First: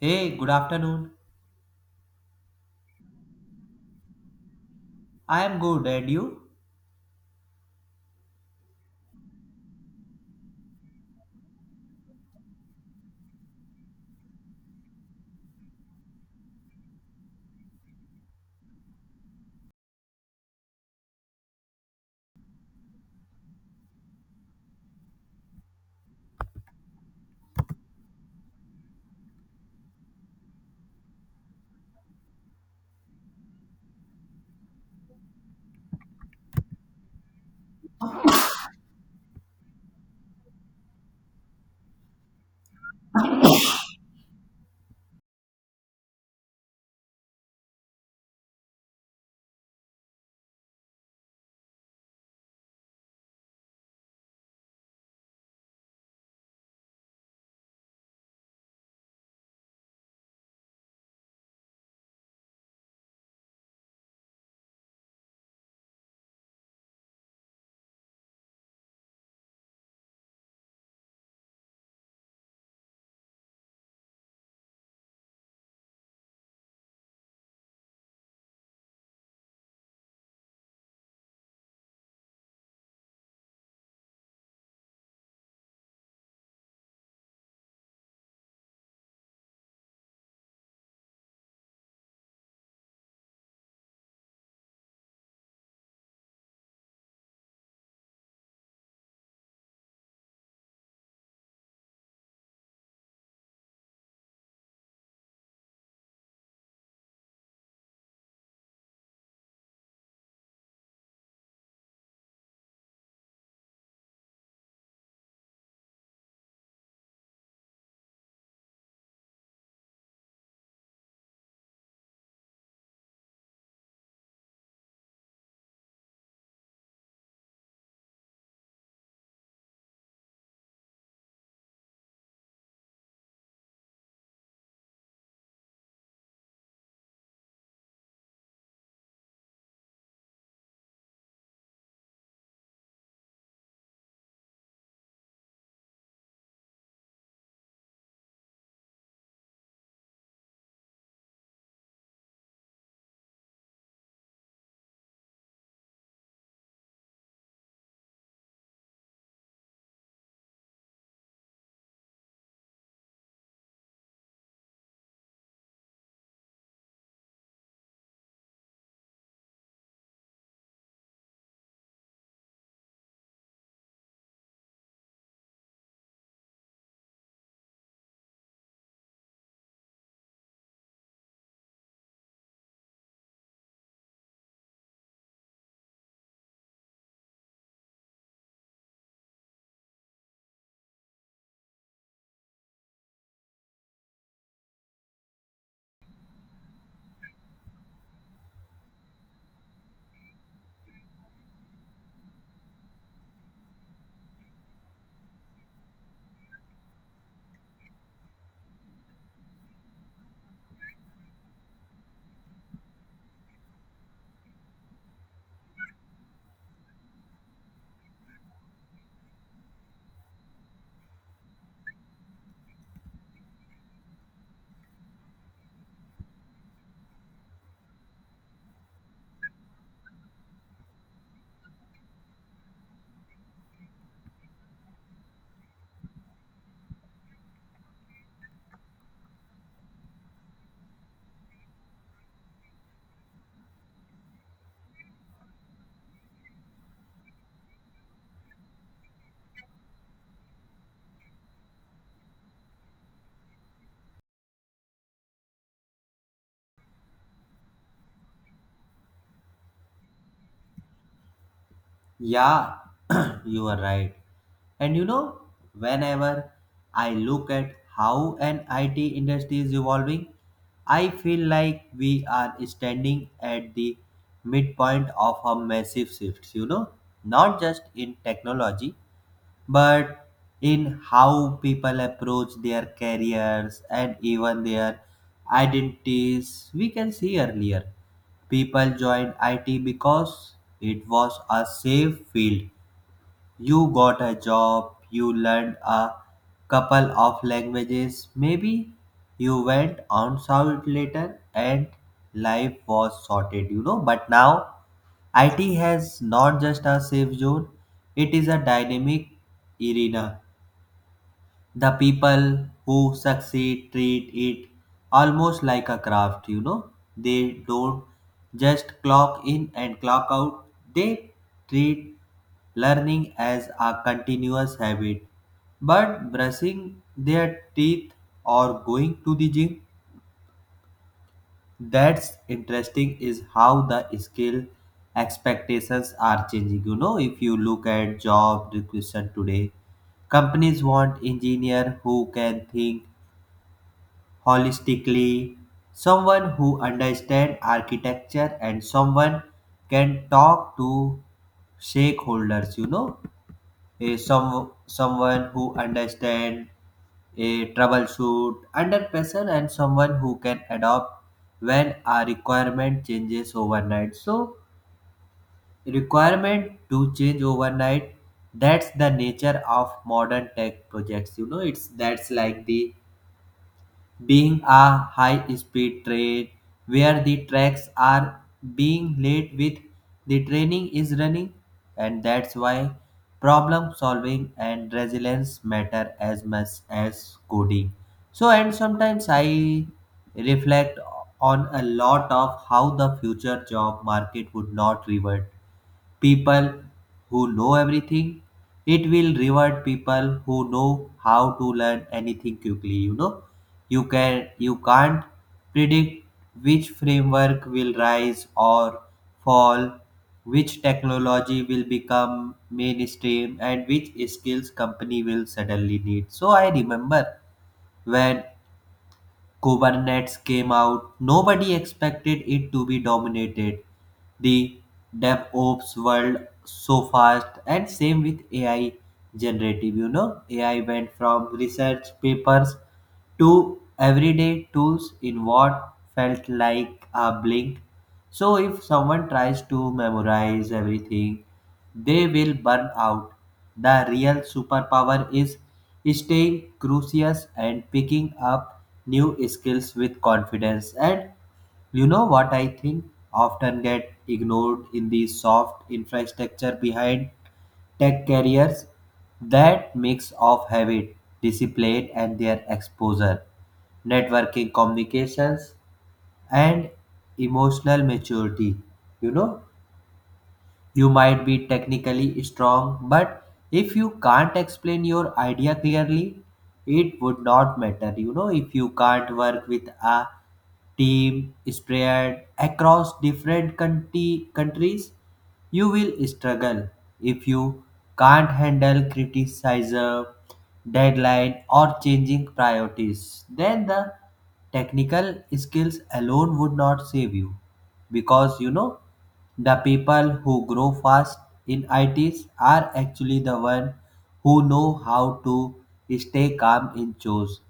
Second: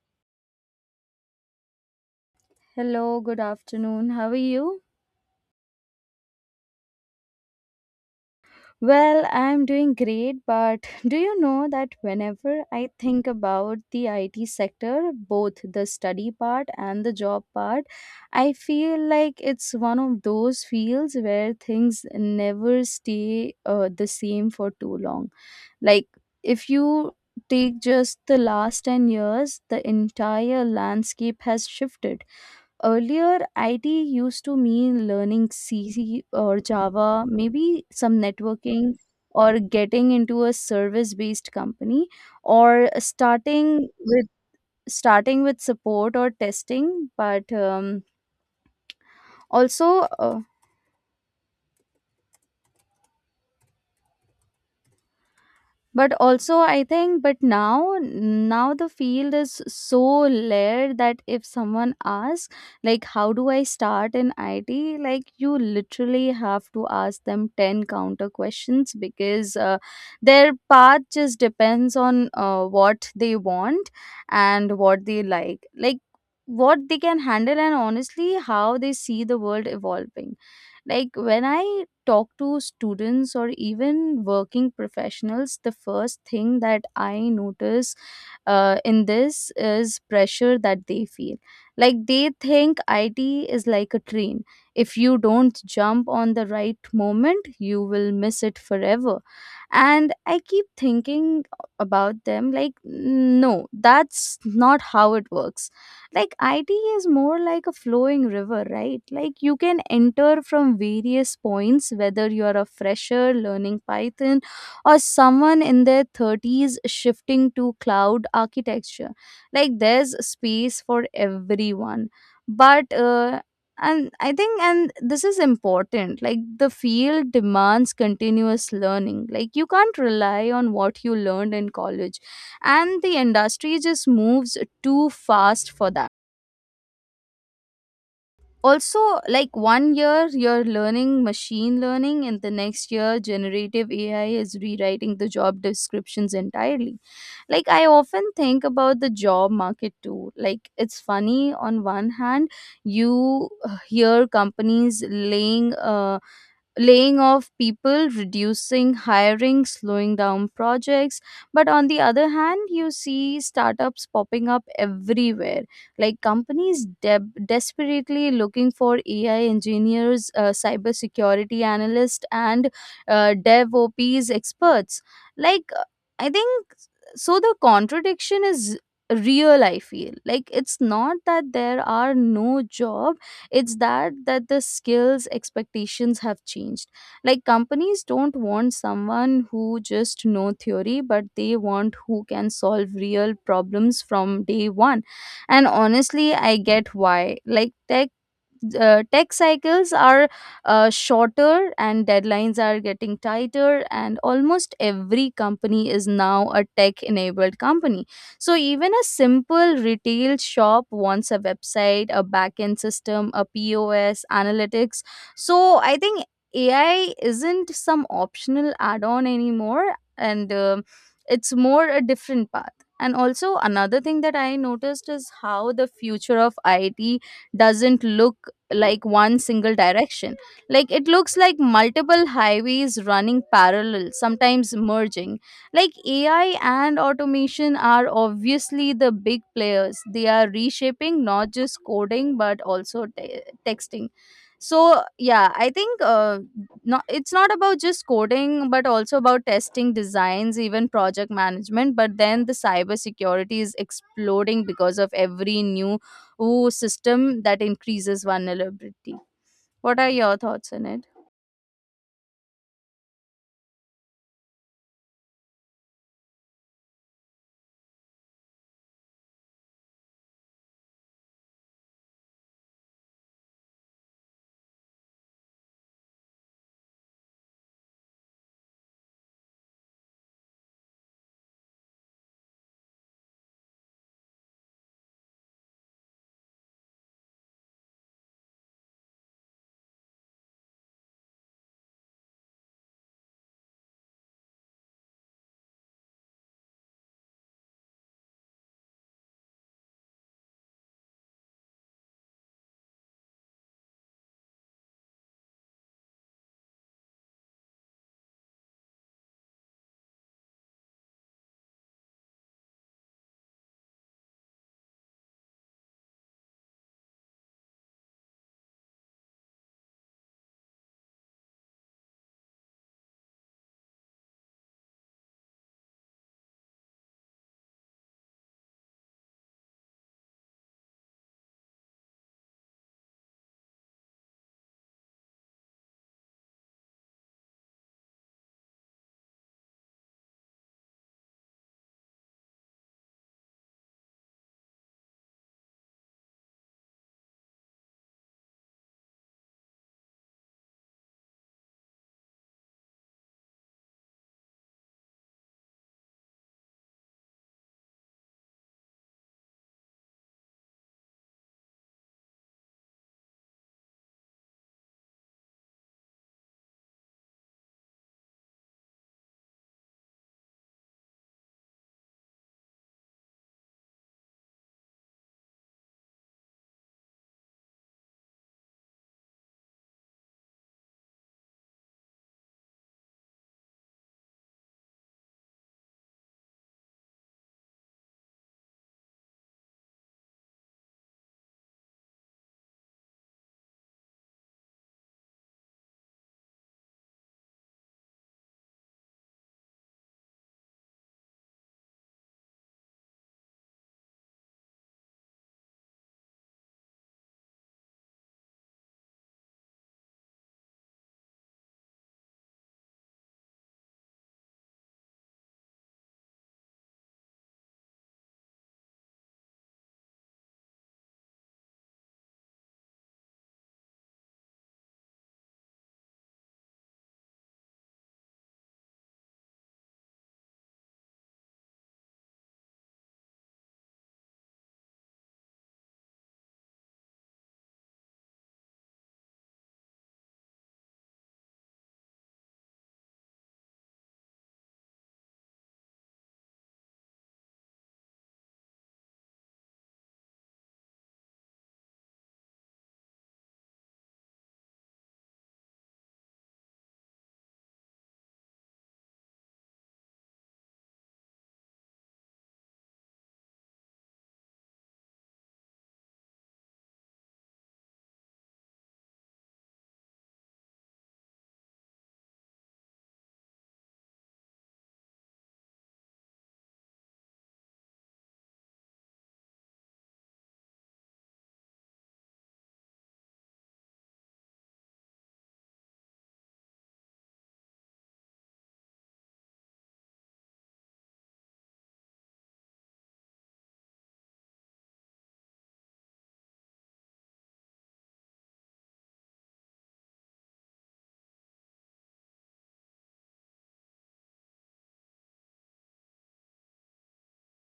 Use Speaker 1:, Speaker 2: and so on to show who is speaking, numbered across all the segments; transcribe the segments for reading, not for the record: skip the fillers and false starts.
Speaker 1: Hey, good afternoon.
Speaker 2: Hello, good afternoon. How are you?
Speaker 1: I am good, and you?
Speaker 2: Well, I'm doing great, but do you know that whenever I think about the IT sector, both the study part and the job part, I feel like it's one of those fields where things never stay the same for too long. Like, if you take just the last 10 years, the entire landscape has shifted. Earlier, IT used to mean learning C or Java, maybe some networking, or getting into a service-based company, or starting with support or testing. But also, uh, also, I think, but now the field is so layered that if someone asks like how do I start in IT, like you literally have to ask them 10 counter questions because their path just depends on what they want and what they like, what they can handle, and honestly how they see the world evolving. Like when I talk to students or even working professionals, the first thing that I notice in this is pressure that they feel. Like they think IT is like a train. If you don't jump on the right moment, you will miss it forever. And I keep thinking about them like, no, that's not how it works. Like IT is more like a flowing river, right? Like you can enter from various points, whether you're a fresher learning Python or someone in their 30s shifting to cloud architecture. Like there's space for everyone. But, uh, and I think, and this is important, like the field demands continuous learning. Like you can't rely on what you learned in college, and the industry just moves too fast for that also. Like one year you're learning machine learning and the next year generative AI is rewriting the job descriptions entirely. Like I often think about the job market too. Like it's funny, on one hand you hear companies laying off people, reducing hiring, slowing down projects. But on the other hand, you see startups popping up everywhere, like companies deb desperately looking for AI engineers, cybersecurity analysts, and DevOps experts. Like, I think so. The contradiction is real. I feel like it's not that there are no jobs, it's that the skills expectations have changed. Like companies don't want someone who just know theory, but they want who can solve real problems from day one. And honestly I get why. Like tech cycles are shorter and deadlines are getting tighter and almost every company is now a tech enabled company. So even a simple retail shop wants a website, a backend system, a POS analytics. So I think AI isn't some optional add on anymore, and it's more a different path. And also another thing that I noticed is how the future of IT doesn't look like one single direction. Like it looks like multiple highways running parallel, sometimes merging. Like AI and automation are obviously the big players. They are reshaping not just coding but also texting. So yeah, I think not, it's not about just coding but also about testing designs, even project management. But then the cyber security is exploding because of every new who system that increases vulnerability. What are your thoughts on it?
Speaker 1: Yeah, you are right. And you know, whenever I look at how an IT industry is evolving, I feel like we are standing at the midpoint of a massive shift, you know, not just in technology but in how people approach their careers and even their identities. We can see earlier people joined IT because it was a safe field. You got a job, you learned a couple of languages, maybe you went on out later and life was sorted, you know. But now IT has not just a safe zone, it is a dynamic arena. The people who succeed treat it almost like a craft, you know. They don't just clock in and clock out, they treat learning as a continuous habit. But brushing their teeth or going to the gym, that's interesting, is how the skill expectations are changing. You know, if you look at job requisition today, companies want engineer who can think holistically, someone who understands architecture and someone can talk to stakeholders, you know. Someone who understands a troubleshoot under pressure and someone who can adopt when a requirement changes overnight, so requirement to change overnight, that's the nature of modern tech projects, you know. It's, that's like the being a high-speed train where the tracks are being laid with the training is running, and that's why problem solving and resilience matter as much as coding. So, and sometimes I reflect on a lot of how the future job market would not revert people who know everything. It will reward people who know how to learn anything quickly. You know, you can't predict which framework will rise or fall, which technology will become mainstream, and which skills company will suddenly need. So I remember when Kubernetes came out, nobody expected it to be dominated the DevOps world so fast, and same with AI generative. You know, AI went from research papers to everyday tools in what felt like a blink. So, if someone tries to memorize everything, they will burn out. The real superpower is staying curious and picking up new skills with confidence. And you know what I think often get ignored in the soft infrastructure behind tech careers? That mix of habit, discipline, and their exposure, networking communications, and emotional maturity. You know, you might be technically strong, but if you can't explain your idea clearly, it would not matter. You know, if you can't work with a team spread across different country, countries, you will struggle. If you can't handle criticism, deadline, or changing priorities, then the technical skills alone would not save you, because you know the people who grow fast in itis are actually the ones who know how to stay calm in chores,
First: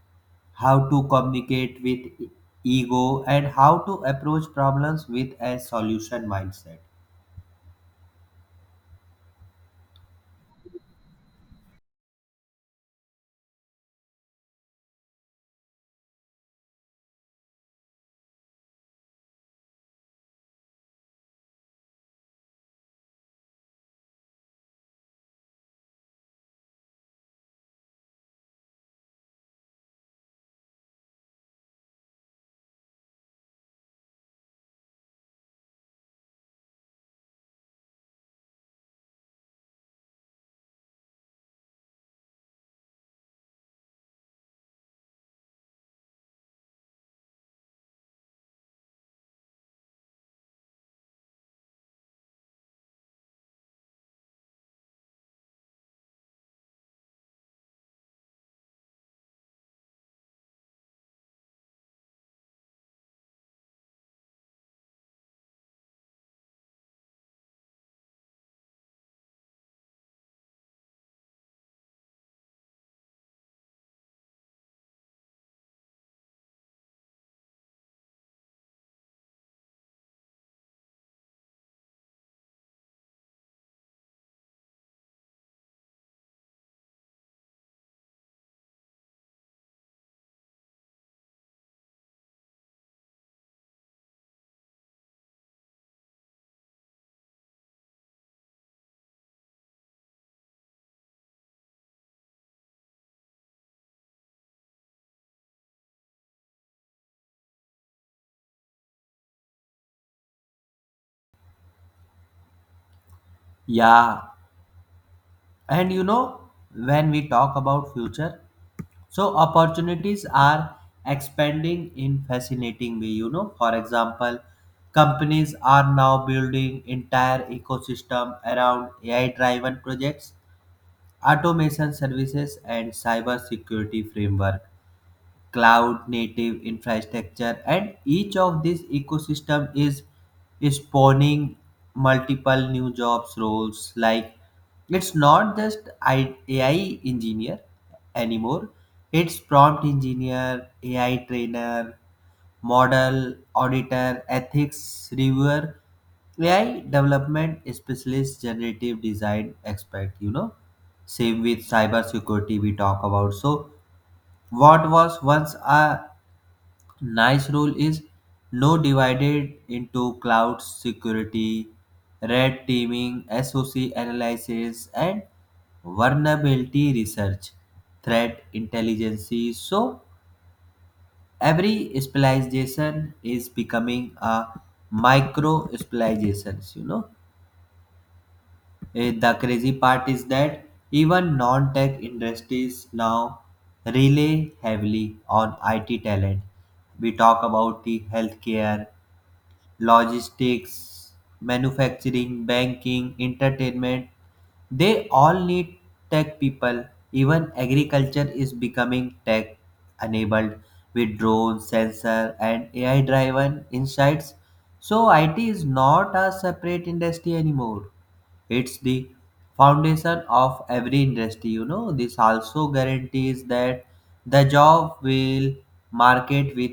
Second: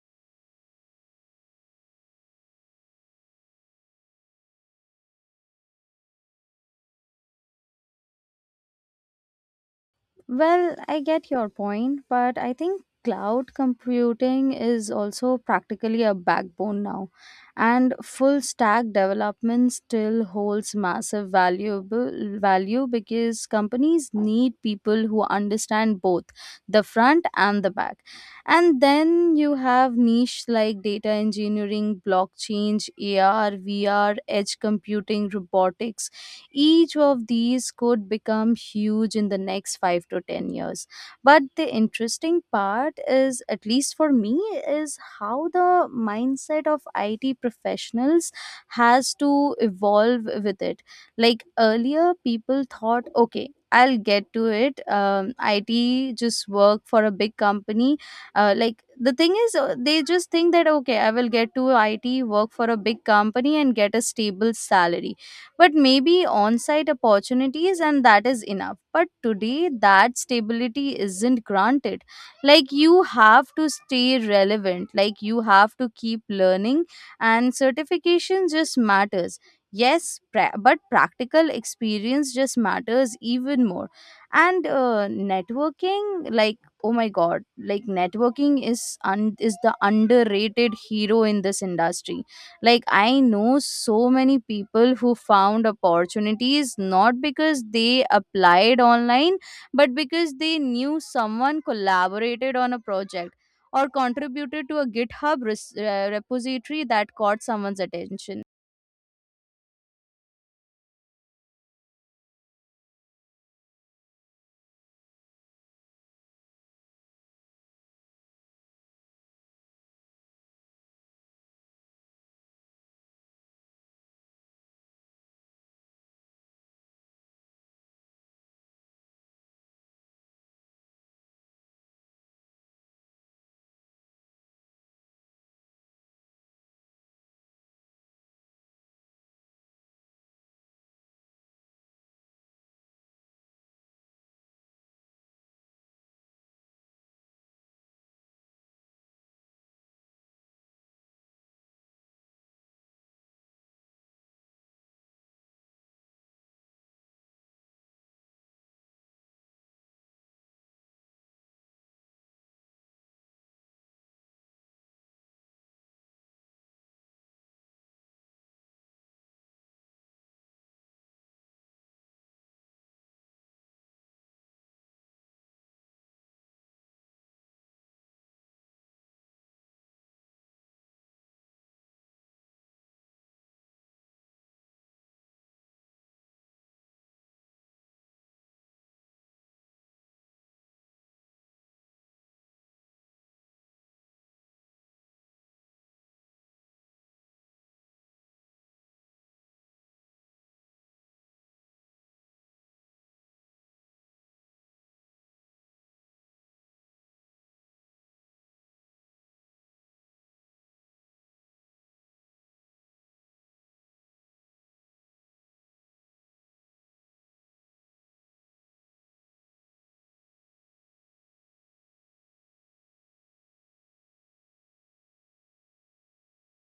Speaker 1: how to communicate with ego, and how to approach problems with a solution mindset.
Speaker 2: Well, I get your point, but I think cloud computing is also practically a backbone now. And full stack development still holds massive valuable value because companies need people who understand both the front and the back. And then you have niche like data engineering, blockchain, AR, VR, edge computing, robotics, each of these could become huge in the next 5 to 10 years. But the interesting part is, at least for me, is how the mindset of IT professionals has to evolve with it. Like earlier, people thought, okay, I'll get to it. IT just work for a big company. Like the thing is, they just think that okay, I will get to IT, work for a big company, and get a stable salary but maybe on site opportunities, and that is enough. But today, that stability isn't granted. Like, you have to stay relevant, like, you have to keep learning, and certification just matters. Yes, but practical experience just matters even more. And networking, like, oh my god, like is the underrated hero in this industry. Like, I know so many people who found opportunities not because they applied online, but because they knew someone, collaborated on a project, or contributed to a repository that caught someone's attention.
Speaker 1: Yeah, and you know, when we talk about future, so opportunities are expanding in fascinating way, you know. For example, companies are now building entire ecosystem around AI driven projects, automation services and cyber security framework, cloud native infrastructure, and each of these ecosystem is spawning multiple new jobs roles, like it's not just ai engineer anymore. It's prompt engineer, ai trainer, model auditor, ethics reviewer, ai development specialist, generative design expert, you know. Same with cyber security we talk about. So what was once a nice rule is now divided into cloud security, red teaming, SOC analysis, and vulnerability research, threat intelligence. So every specialization is becoming a micro specializations, you know. The crazy part is that even non tech industries now rely heavily on IT talent. We talk about the healthcare, logistics, manufacturing, banking, entertainment. They all need tech people. Even agriculture is becoming tech enabled with drones, sensor, and AI driven insights. So, IT is not a separate industry anymore, it's the foundation of every industry. You know, this also guarantees that the job will market with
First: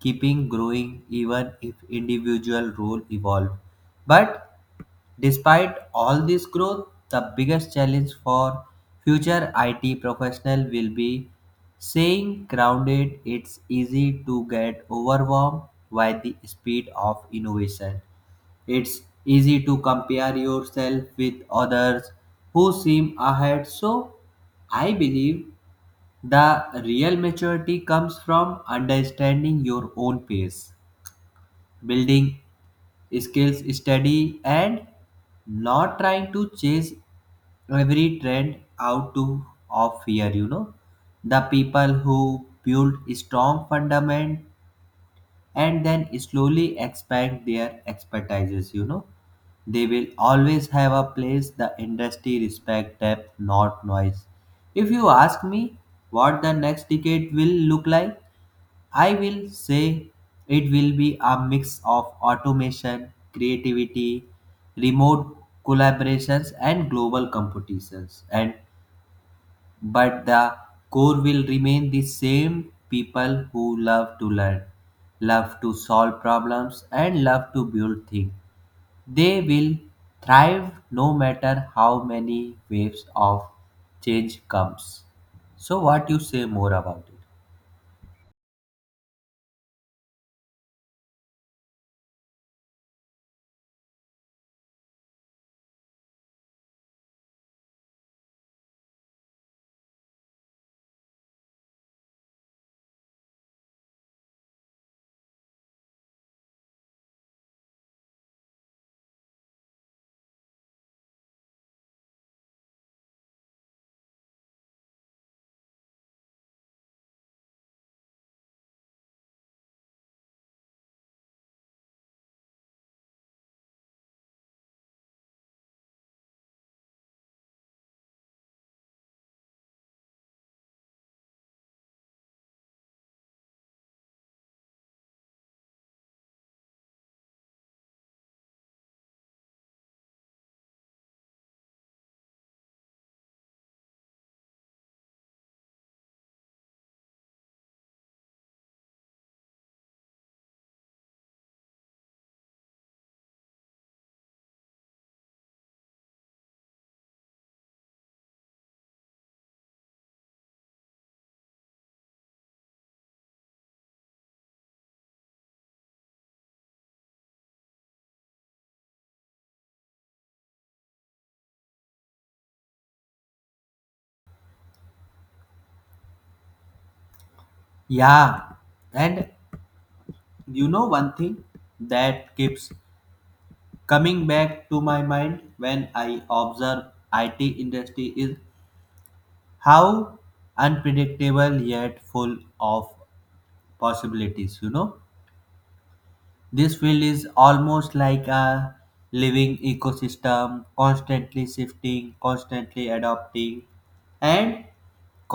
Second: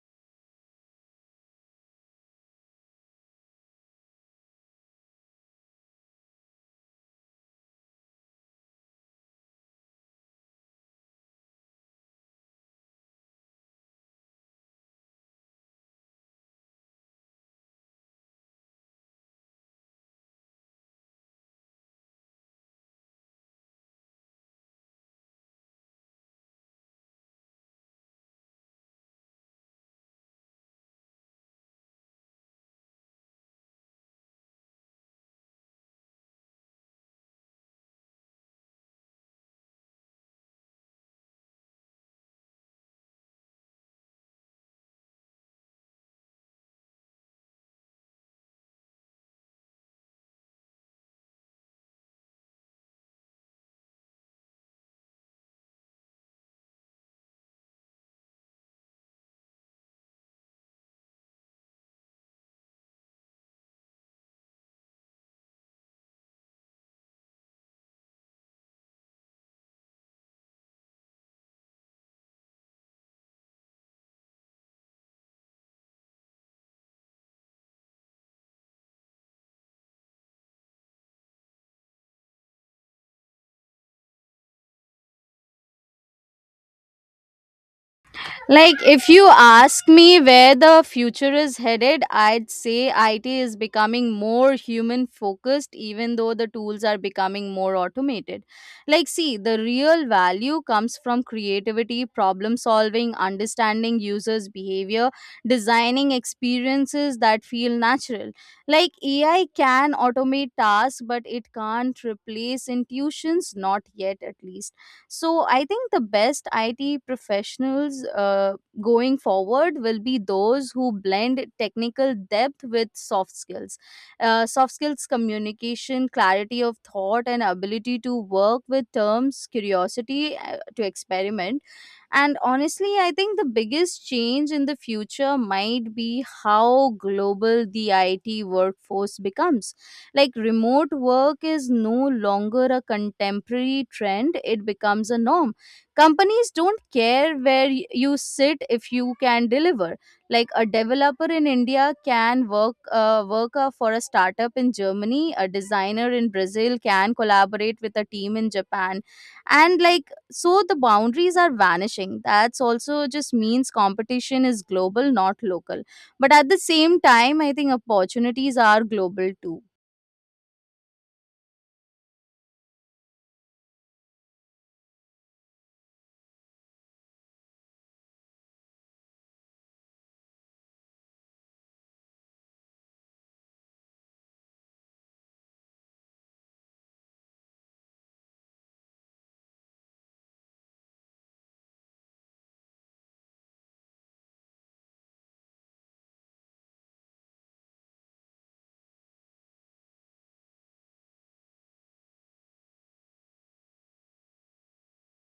Speaker 1: keeping growing even if individual role evolve. But despite all this growth, the biggest challenge for future IT professional will be staying grounded. It's easy to get overwhelmed by the speed of innovation. It's easy to compare yourself with others who seem ahead. So I believe the real maturity comes from understanding your own pace, building skills steady, and not trying to chase every trend out to, of fear. You know, the people who build strong fundament and then slowly expand their expertises, you know, they will always have a place, the industry respect depth not noise. If you ask me what the next decade will look like, I will say it will be a mix of automation, creativity, remote collaborations and global competitions, and but the core will remain the same, people who love to learn, love to solve problems, and love to build things. They will thrive no matter how many waves of change comes. So, what you say more about it?
Speaker 2: Like, if you ask me where the future is headed, I'd say IT is becoming more human focused, even though the tools are becoming more automated. Like, see, the real value comes from creativity, problem solving, understanding users' behavior, designing experiences that feel natural. Like, AI can automate tasks, but it can't replace intuitions, not yet at least. So I think the best IT professionals going forward will be those who blend technical depth with soft skills. Soft skills, communication, clarity of thought, and ability to work with terms, curiosity to experiment. And honestly, I think the biggest change in the future might be how global the IT workforce becomes. Like remote work is no longer a contemporary trend, it becomes a norm. Companies don't care where you sit if you can deliver. Like a developer in India can work for a startup in Germany, a designer in Brazil can collaborate with a team in Japan. And like, so the boundaries are vanishing. That's also just means competition is global, not local, but at the same time I think opportunities are global too.
Speaker 1: Yeah, and you know one thing that keeps coming back to my mind when I observe IT industry is how unpredictable yet full of possibilities. You know, this field is almost like a living ecosystem, constantly shifting, constantly adapting, and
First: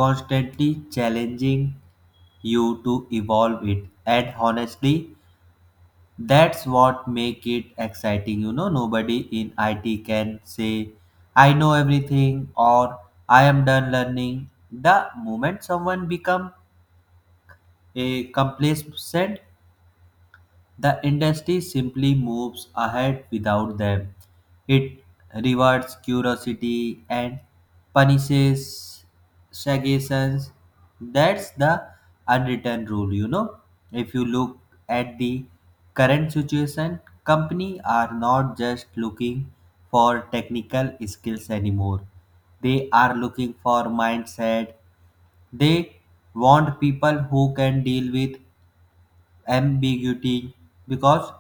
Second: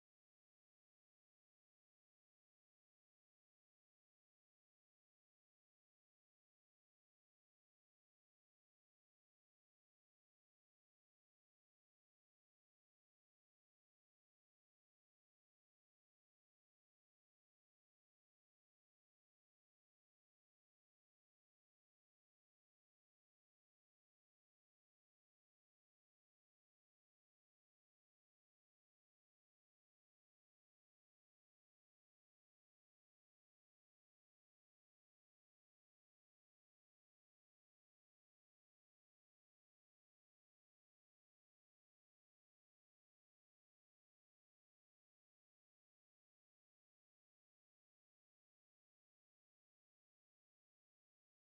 Speaker 1: constantly challenging you to evolve it, and honestly that's what make it exciting. You know, nobody in IT can say, I know everything or I am done learning. The moment someone become a complacent, the industry simply moves ahead without them. It rewards curiosity and punishes suggestions. That's the unwritten rule, you know. If you look at the current situation, companies are not just looking for technical skills anymore. They are looking for mindset. They want people who can deal with ambiguity because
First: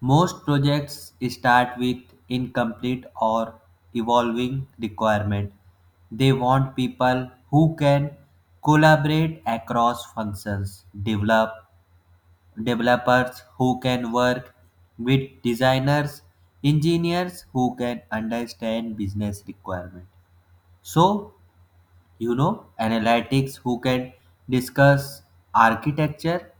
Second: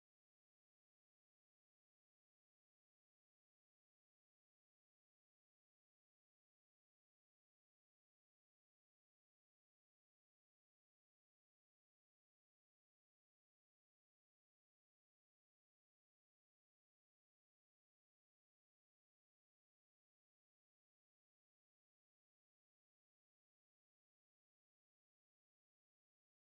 Speaker 1: most projects start with incomplete or evolving requirement. They want people who can collaborate across functions, developers who can work with designers, engineers who can understand business requirement. So you know analytics who can discuss architecture.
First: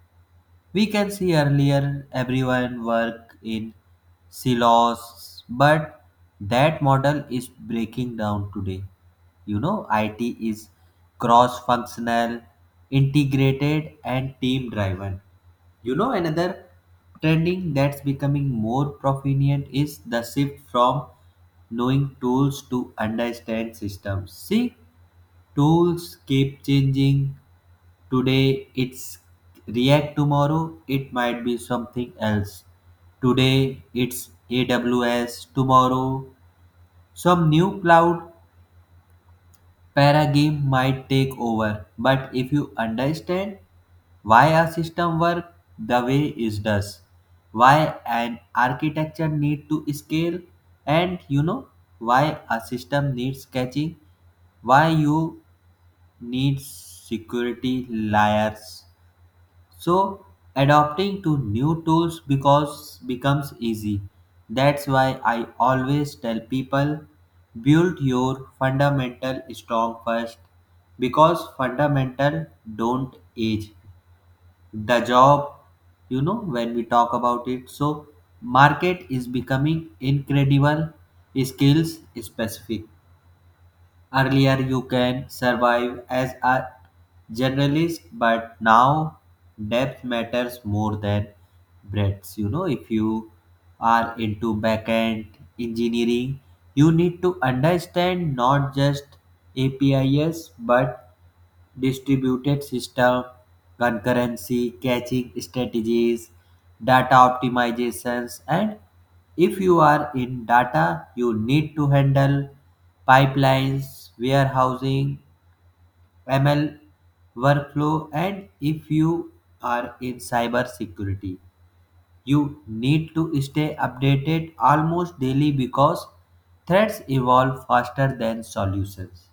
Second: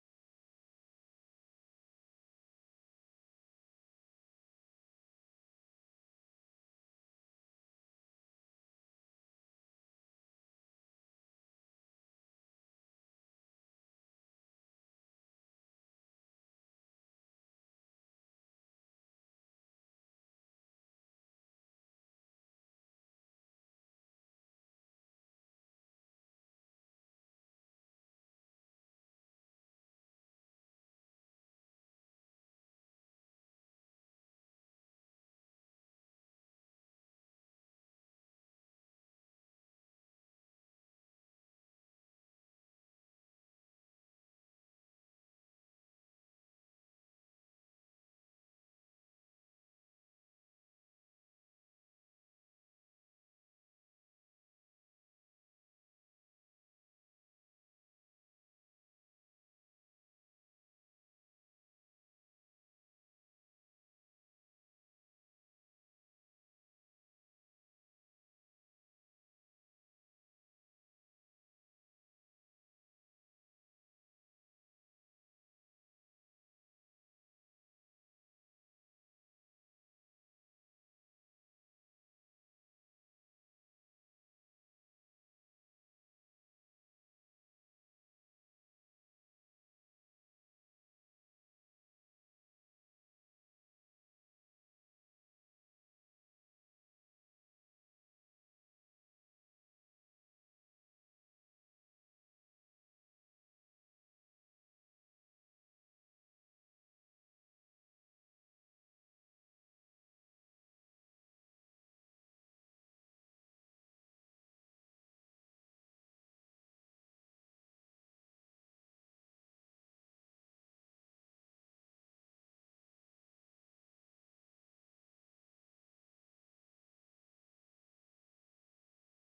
Speaker 1: We can see earlier everyone work in silos, but that model is breaking down today. You know, it is cross functional, integrated and team driven. You know, another trending that's becoming more prominent is the shift from knowing tools to understand systems. See, tools keep changing. Today it's React, tomorrow it might be something else. Today it's AWS, tomorrow some new cloud Paragame might take over, but if you understand why a system works the way it does, why an architecture needs to scale, and you know why a system needs caching, why you need security layers, so adapting to new tools because becomes easy. That's why I always tell people, build your fundamental strong first, because fundamental don't age. The job, you know, when we talk about it, so market is becoming incredible skills specific. Earlier, you can survive as a journalist, but now depth matters more than breadth. You know, if you are into backend engineering, you need to understand not just APIs but distributed system, concurrency, caching strategies, data optimizations, and if you are in data, you need to handle pipelines, warehousing, ML workflow, and if you are in cybersecurity, you need to stay updated almost daily because threats evolve faster than solutions.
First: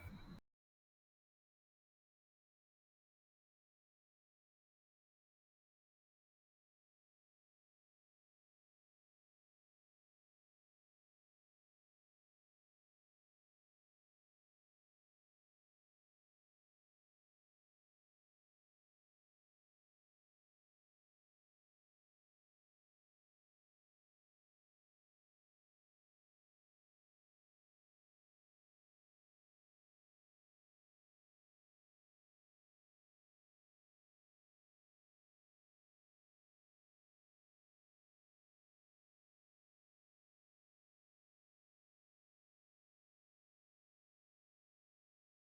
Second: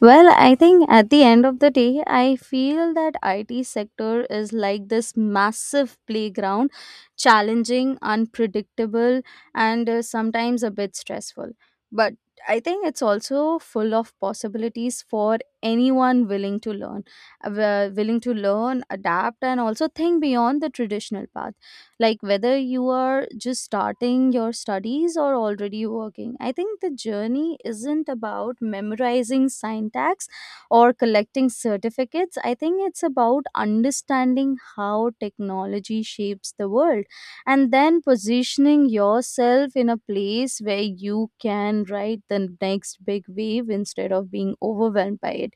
Speaker 2: Well, I think at the end of the day, I feel that IT sector is like this massive playground, challenging, unpredictable, and sometimes a bit stressful. But I think it's also full of possibilities for anyone willing to learn, adapt, and also think beyond the traditional path. Like whether you are just starting your studies or already working, I think the journey isn't about memorizing syntax or collecting certificates. I think it's about understanding how technology shapes the world and then positioning yourself in a place where you can ride the next big wave instead of being overwhelmed by it.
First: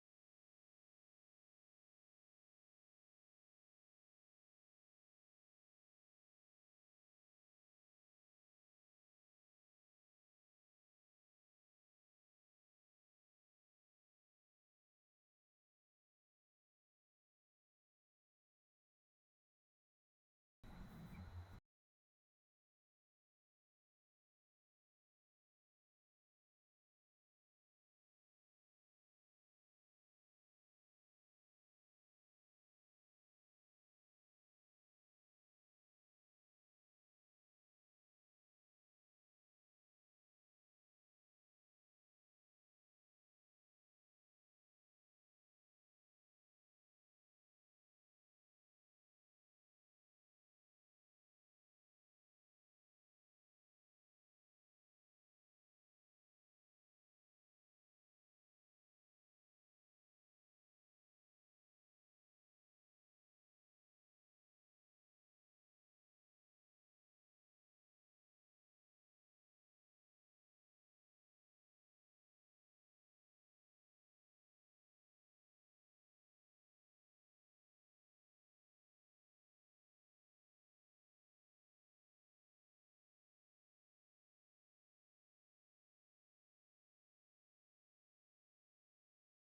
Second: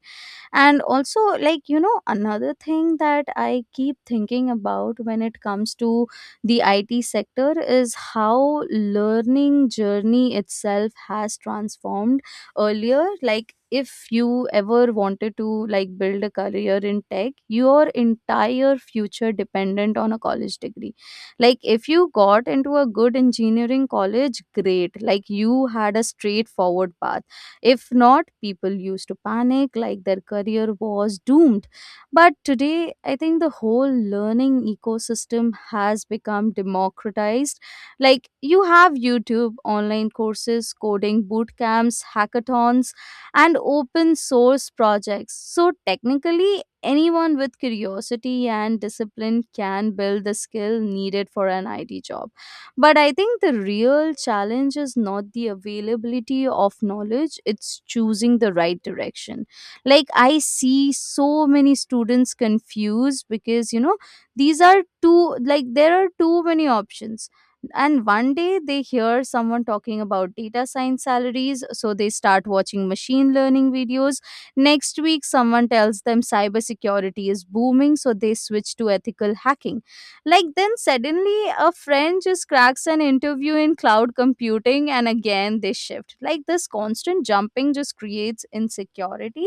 Speaker 2: And also, like, you know, another thing that I keep thinking about when it comes to the IT sector is how learning journey itself has transformed. Earlier, like, if you ever wanted to like build a career in tech, your entire future dependent on a college degree. Like if you got into a good engineering college, great, like you had a straightforward path. If not, people used to panic like their career was doomed. But today, I think the whole learning ecosystem has become democratized. Like you have YouTube, online courses, coding boot camps, hackathons, and open source projects. So technically, anyone with curiosity and discipline can build the skill needed for an IT job. But I think the real challenge is not the availability of knowledge, it's choosing the right direction. Like, I see so many students confused because, you know, these are too, like, there are too many options. And one day they hear someone talking about data science salaries, so they start watching machine learning videos. Next week, someone tells them cybersecurity is booming, so they switch to ethical hacking. Like then suddenly a friend just cracks an interview in cloud computing and again they shift. Like this constant jumping just creates insecurity.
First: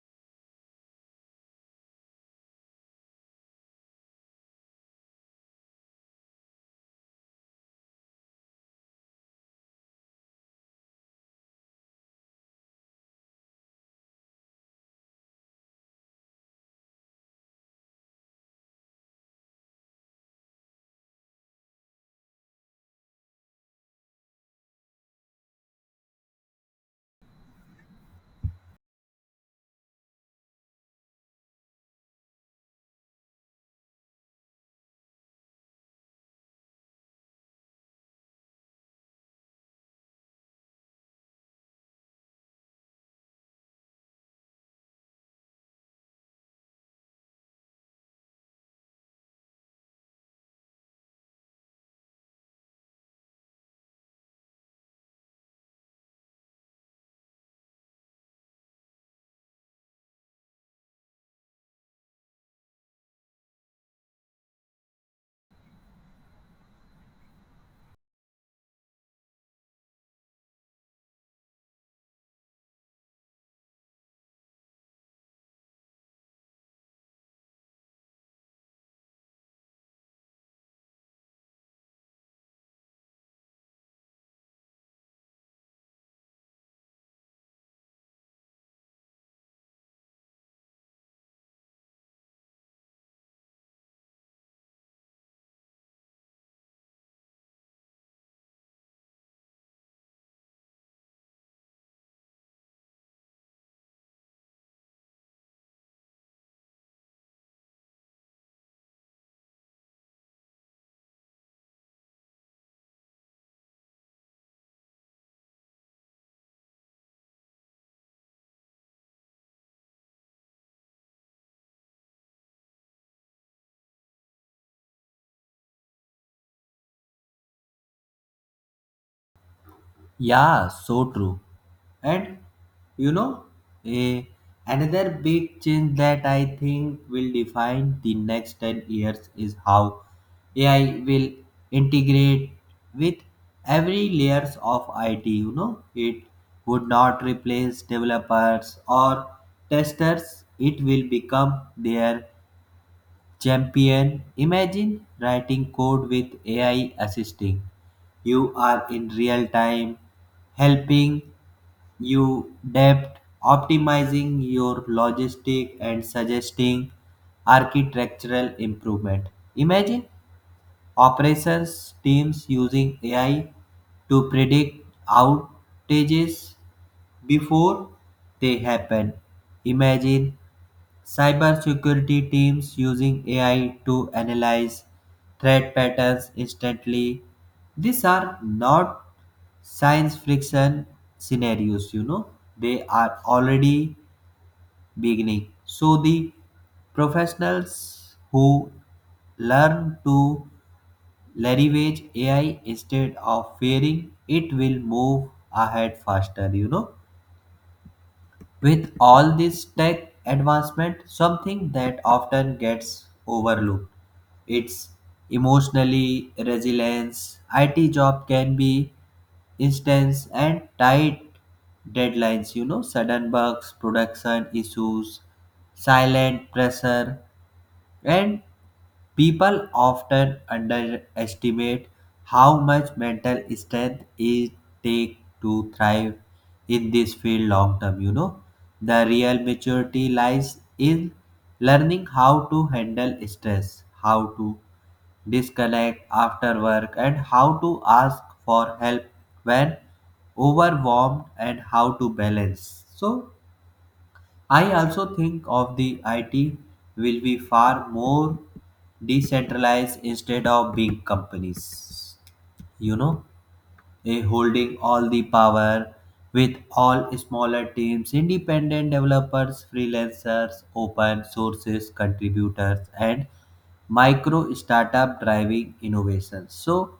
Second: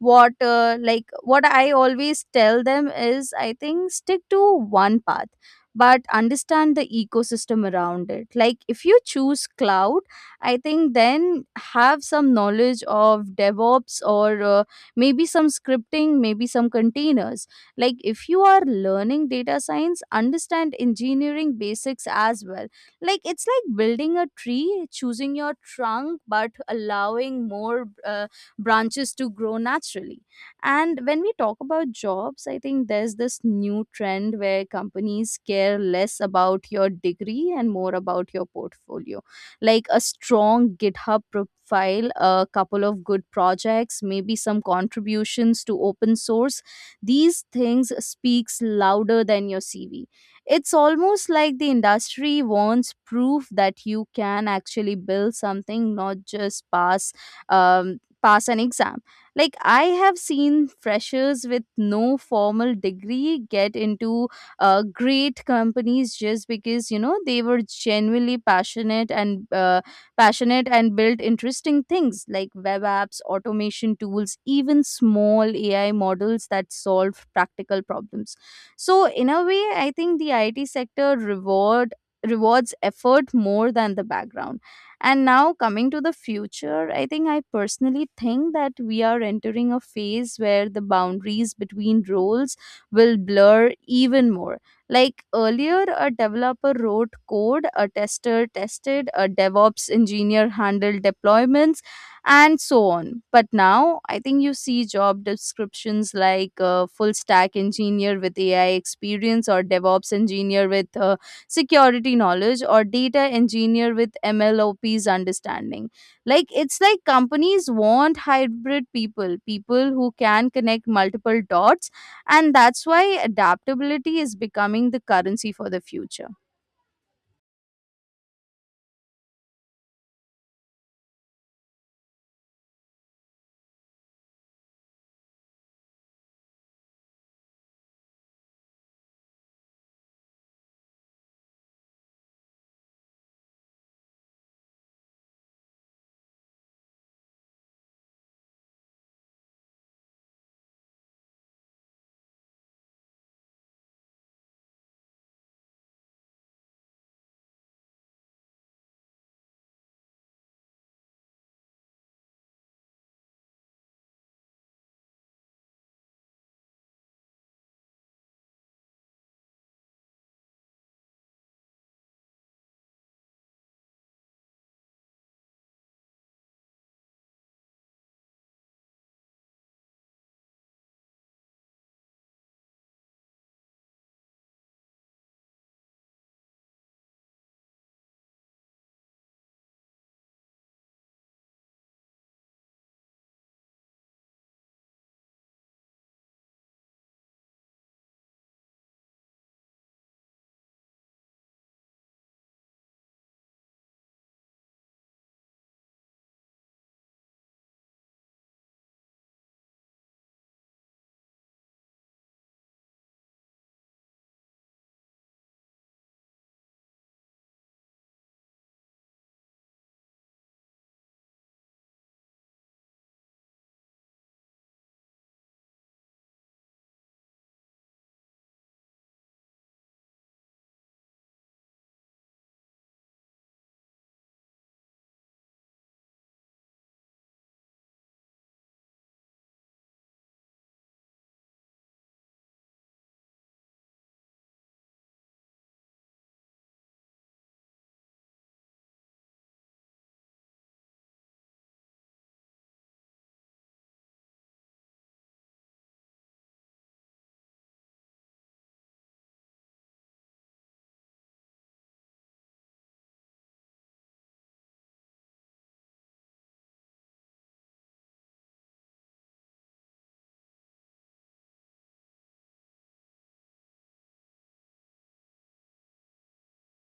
Speaker 2: What I always tell them is I think stick to one path but understand the ecosystem around it. Like if you choose cloud, I think then have some knowledge of DevOps or maybe some scripting, maybe some containers. Like if you are learning data science, understand engineering basics as well. Like it's like building a tree, choosing your trunk but allowing more branches to grow naturally. And when we talk about jobs, I think there's this new trend where companies care less about your degree and more about your portfolio. Like a strong GitHub profile, a couple of good projects, maybe some contributions to open source, these things speaks louder than your CV. It's almost like the industry wants proof that you can actually build something, not just pass an exam. Like I have seen freshers with no formal degree get into great companies just because, you know, they were genuinely passionate and built interesting things like web apps, automation tools, even small AI models that solve practical problems. So, in a way, I think the IT sector rewards effort more than the background. And now coming to the future, I personally think that we are entering a phase where the boundaries between roles will blur even more. Like earlier, a developer wrote code, a tester tested, a DevOps engineer handled deployments, and so on. But now, I think you see job descriptions like full stack engineer with AI experience, or DevOps engineer with security knowledge, or data engineer with MLOP's understanding. It's like companies want hybrid people, people who can connect multiple dots, and that's why adaptability is becoming the currency for the future.
Speaker 1: Yeah, so true. And you know, a, another big change that I think will define the next 10 years is how AI will integrate with every layers of IT, you know. It would not replace developers or testers. It will become their champion. Imagine writing code with AI assisting. You are in real time, helping you depth, optimizing your logistic and suggesting architectural improvement. Imagine operations teams using AI to predict outages before they happen. Imagine cybersecurity teams using AI to analyze threat patterns instantly. These are not science fiction scenarios, you know, they are already beginning. So, the professionals who learn to leverage AI instead of fearing it will move ahead faster, you know. With all this tech advancement, something that often gets overlooked, it's emotionally resilience. IT job can be intense and tight deadlines, you know, sudden bugs, production issues, silent pressure, and people often underestimate how much mental strength it takes to thrive in this field long term, you know. The real maturity lies in learning how to handle stress, how to disconnect after work, and how to ask for help when overwhelmed, and how to balance. So, I also think of the IT will be far more decentralized instead of big companies. You know, holding all the power, with all smaller teams, independent developers, freelancers, open sources, contributors, and micro startup driving innovations. So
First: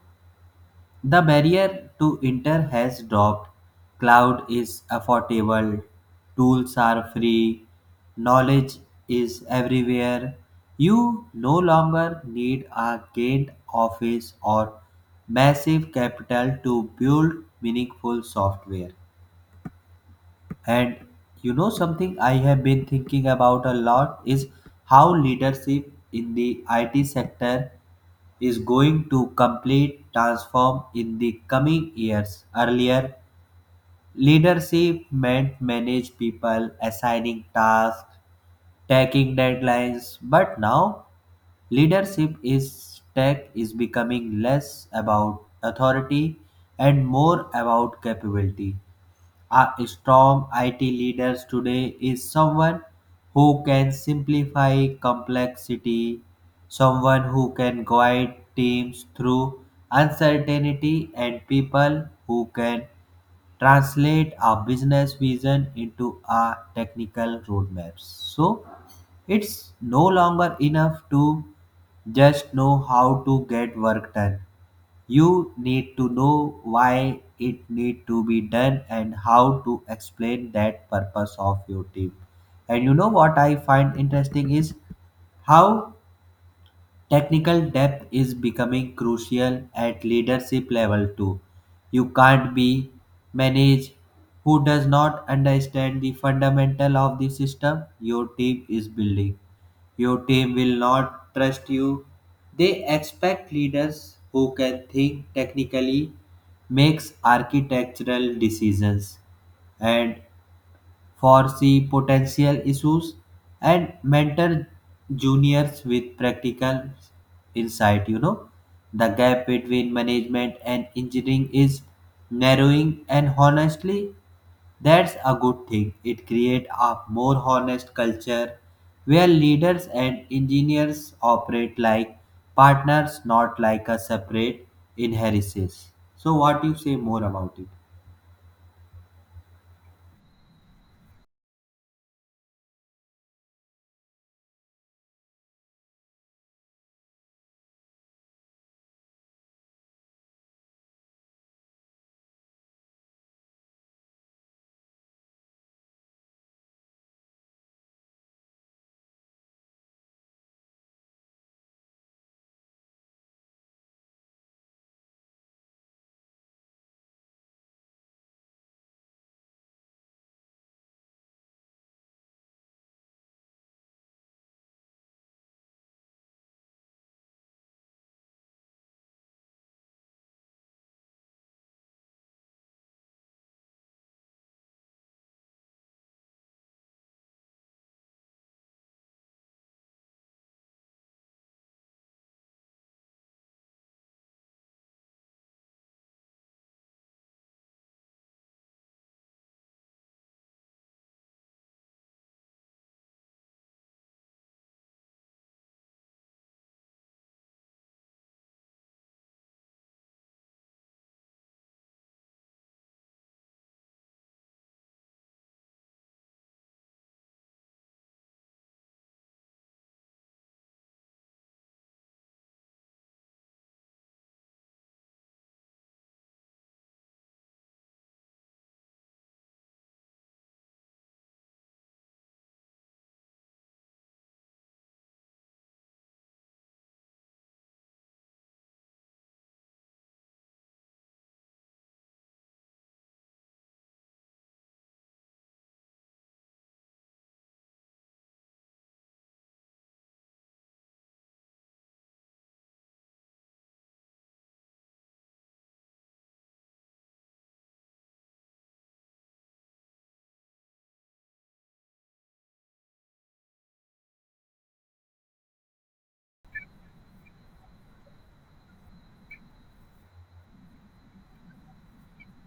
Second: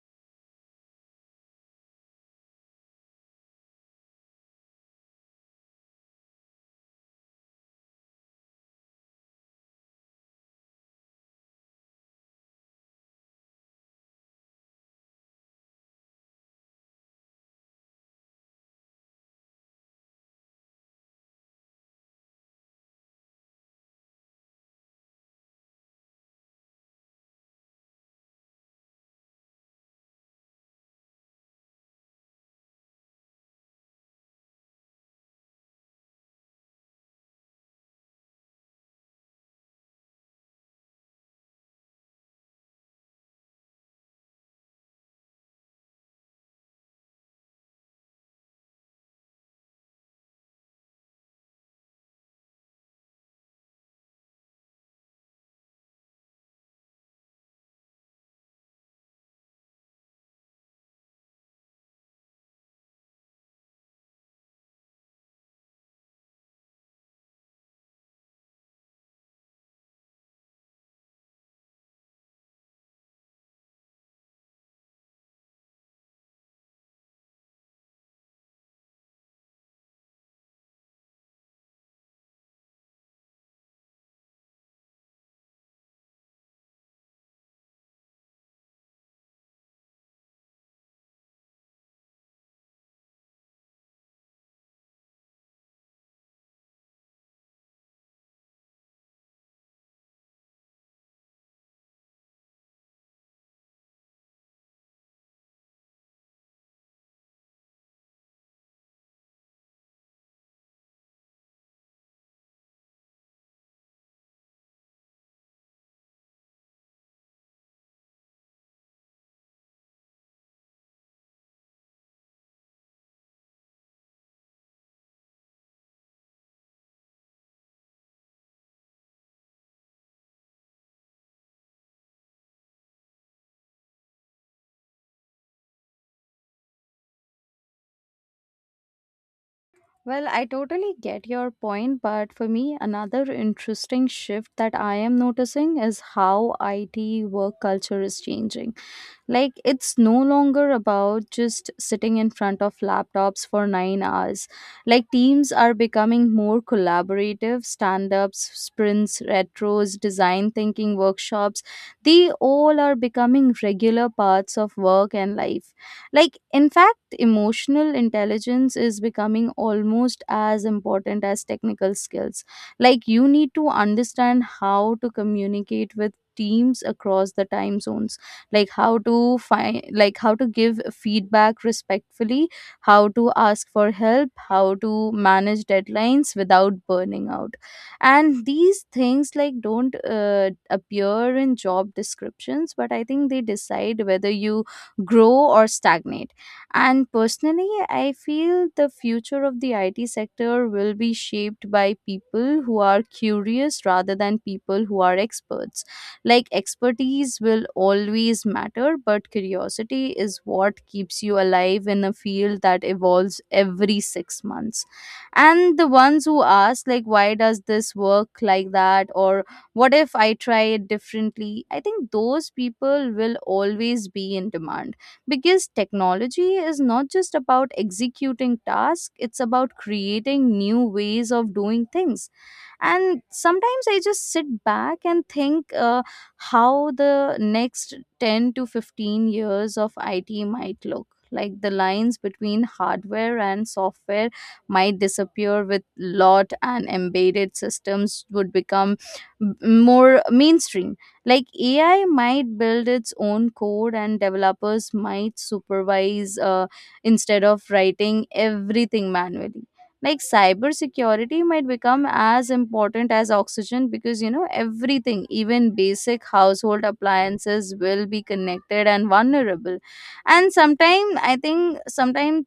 Speaker 1: the barrier to enter has dropped. Cloud is affordable. Tools are free. Knowledge is everywhere. You no longer need a giant office or massive capital to build meaningful software. And you know something I have been thinking about a lot is how leadership in the IT sector is going to complete transform in the coming years. Earlier, leadership meant manage people, assigning tasks, taking deadlines, but now leadership is tech is becoming less about authority and more about capability. A strong IT leader today is someone who can simplify complexity, someone who can guide teams through uncertainty, and people who can translate a business vision into a technical roadmap. So it's no longer enough to just know how to get work done. You need to know why it need to be done and how to explain that purpose of your team. And you know what I find interesting is how technical depth is becoming crucial at leadership level too. You can't be managed who does not understand the fundamental of the system your team is building. Your team will not trust you. They expect leaders who can think technically, makes architectural decisions and foresee potential issues, and mentor juniors with practical insight. You know, the gap between management and engineering is narrowing, and honestly, that's a good thing. It creates a more honest culture where leaders and engineers operate like partners, not like a separate inheritance. So, what do you say more about it?
Speaker 2: Well, I totally get your point, but for me, another interesting shift that I am noticing is how IT work culture is changing. Like, it's no longer about just sitting in front of laptops for 9 hours. Like, teams are becoming more collaborative. Stand-ups, sprints, retros, design thinking workshops, they all are becoming regular parts of work and life. Like, in fact, emotional intelligence is becoming almost as important as technical skills. Like, you need to understand how to communicate with teams across the time zones, like how to give feedback respectfully, how to ask for help, how to manage deadlines without burning out. And these things like don't appear in job descriptions, but I think they decide whether you grow or stagnate. And personally, I feel the future of the IT sector will be shaped by people who are curious rather than people who are experts. Like, expertise will always matter, but curiosity is what keeps you alive in a field that evolves every 6 months. And the ones who ask, like, why does this work like that? Or what if I try it differently? I think those people will always be in demand, because technology is not just about executing tasks, it's about creating new ways of doing things. And sometimes I just sit back and think how the next 10 to 15 years of it might look. Like, the lines between hardware and software might disappear with lot, and embedded systems would become m- more mainstream. Like, AI might build its own code, and developers might supervise instead of writing everything manually. Like, cybersecurity might become as important as oxygen, because you know, everything, even basic household appliances, will be connected and vulnerable. And sometimes i think sometimes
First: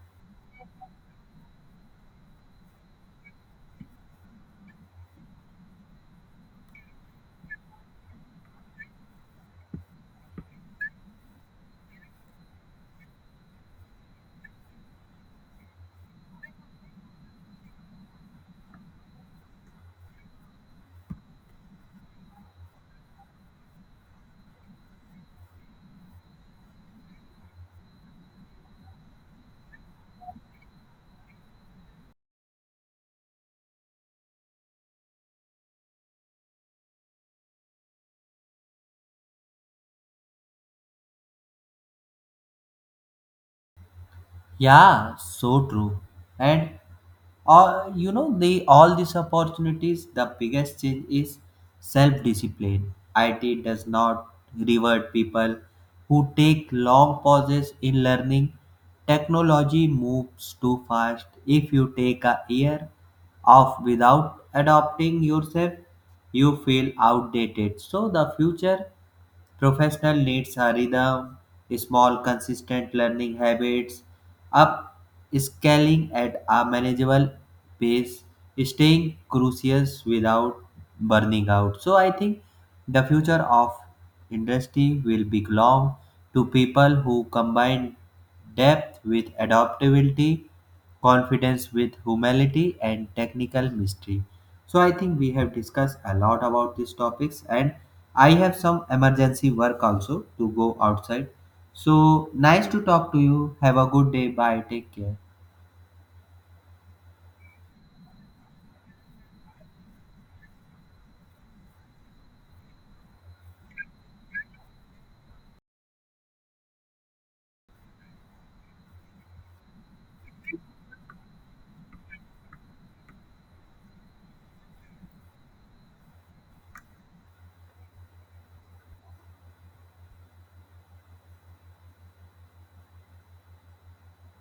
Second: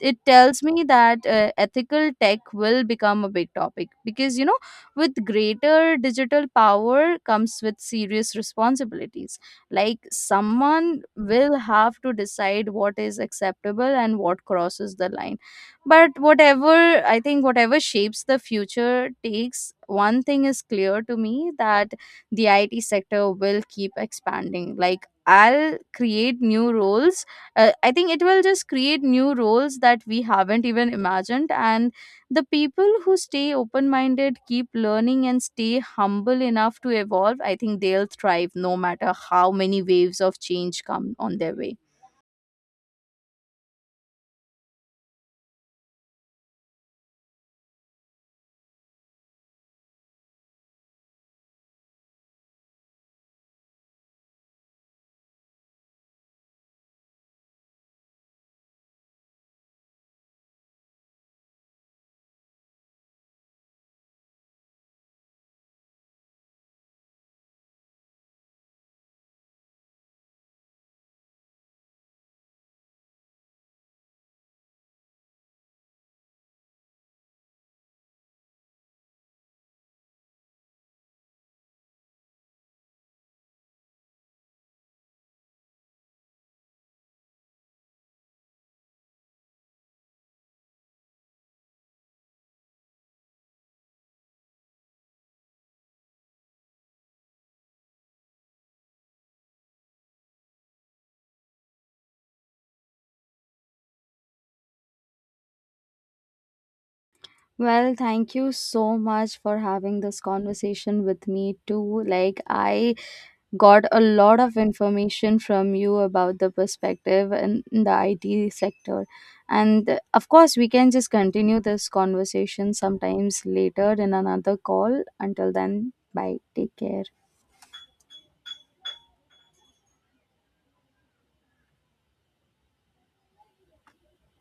Speaker 2: it tells me that ethical tech will become a big topic, because you know, with greater digital power comes with serious responsibilities. Like, someone will have to decide what is acceptable and what crosses the line. But whatever i think whatever shapes the future takes, one thing is clear to me, that the IT sector will keep expanding. Like i'll create new roles uh, I think it will just create new roles that we haven't even imagined. And the people who stay open minded, keep learning, and stay humble enough to evolve, I think they'll thrive no matter how many waves of change come on their way.
Speaker 1: Yeah, so true. And you know the all these opportunities, the biggest change is self-discipline. IT does not reward people who take long pauses in learning. Technology moves too fast. If you take a year off without adopting yourself, you feel outdated. So the future professional needs are rhythm, small, consistent learning habits, up scaling at a manageable pace, staying curious without burning out. So I think the future of industry will belong to people who combine depth with adaptability, confidence with humility, and technical mystery. So I think we have discussed a lot about these topics, and I have some emergency work also to go outside, so nice to talk to you. Have a good day. Bye, take care.
Speaker 2: Well, thank you so much for having this conversation with me too. Like, I got a lot of information from you about the perspective and the IT sector. And of course, we can just continue this conversation sometimes later in another call. Until then, bye. Take care.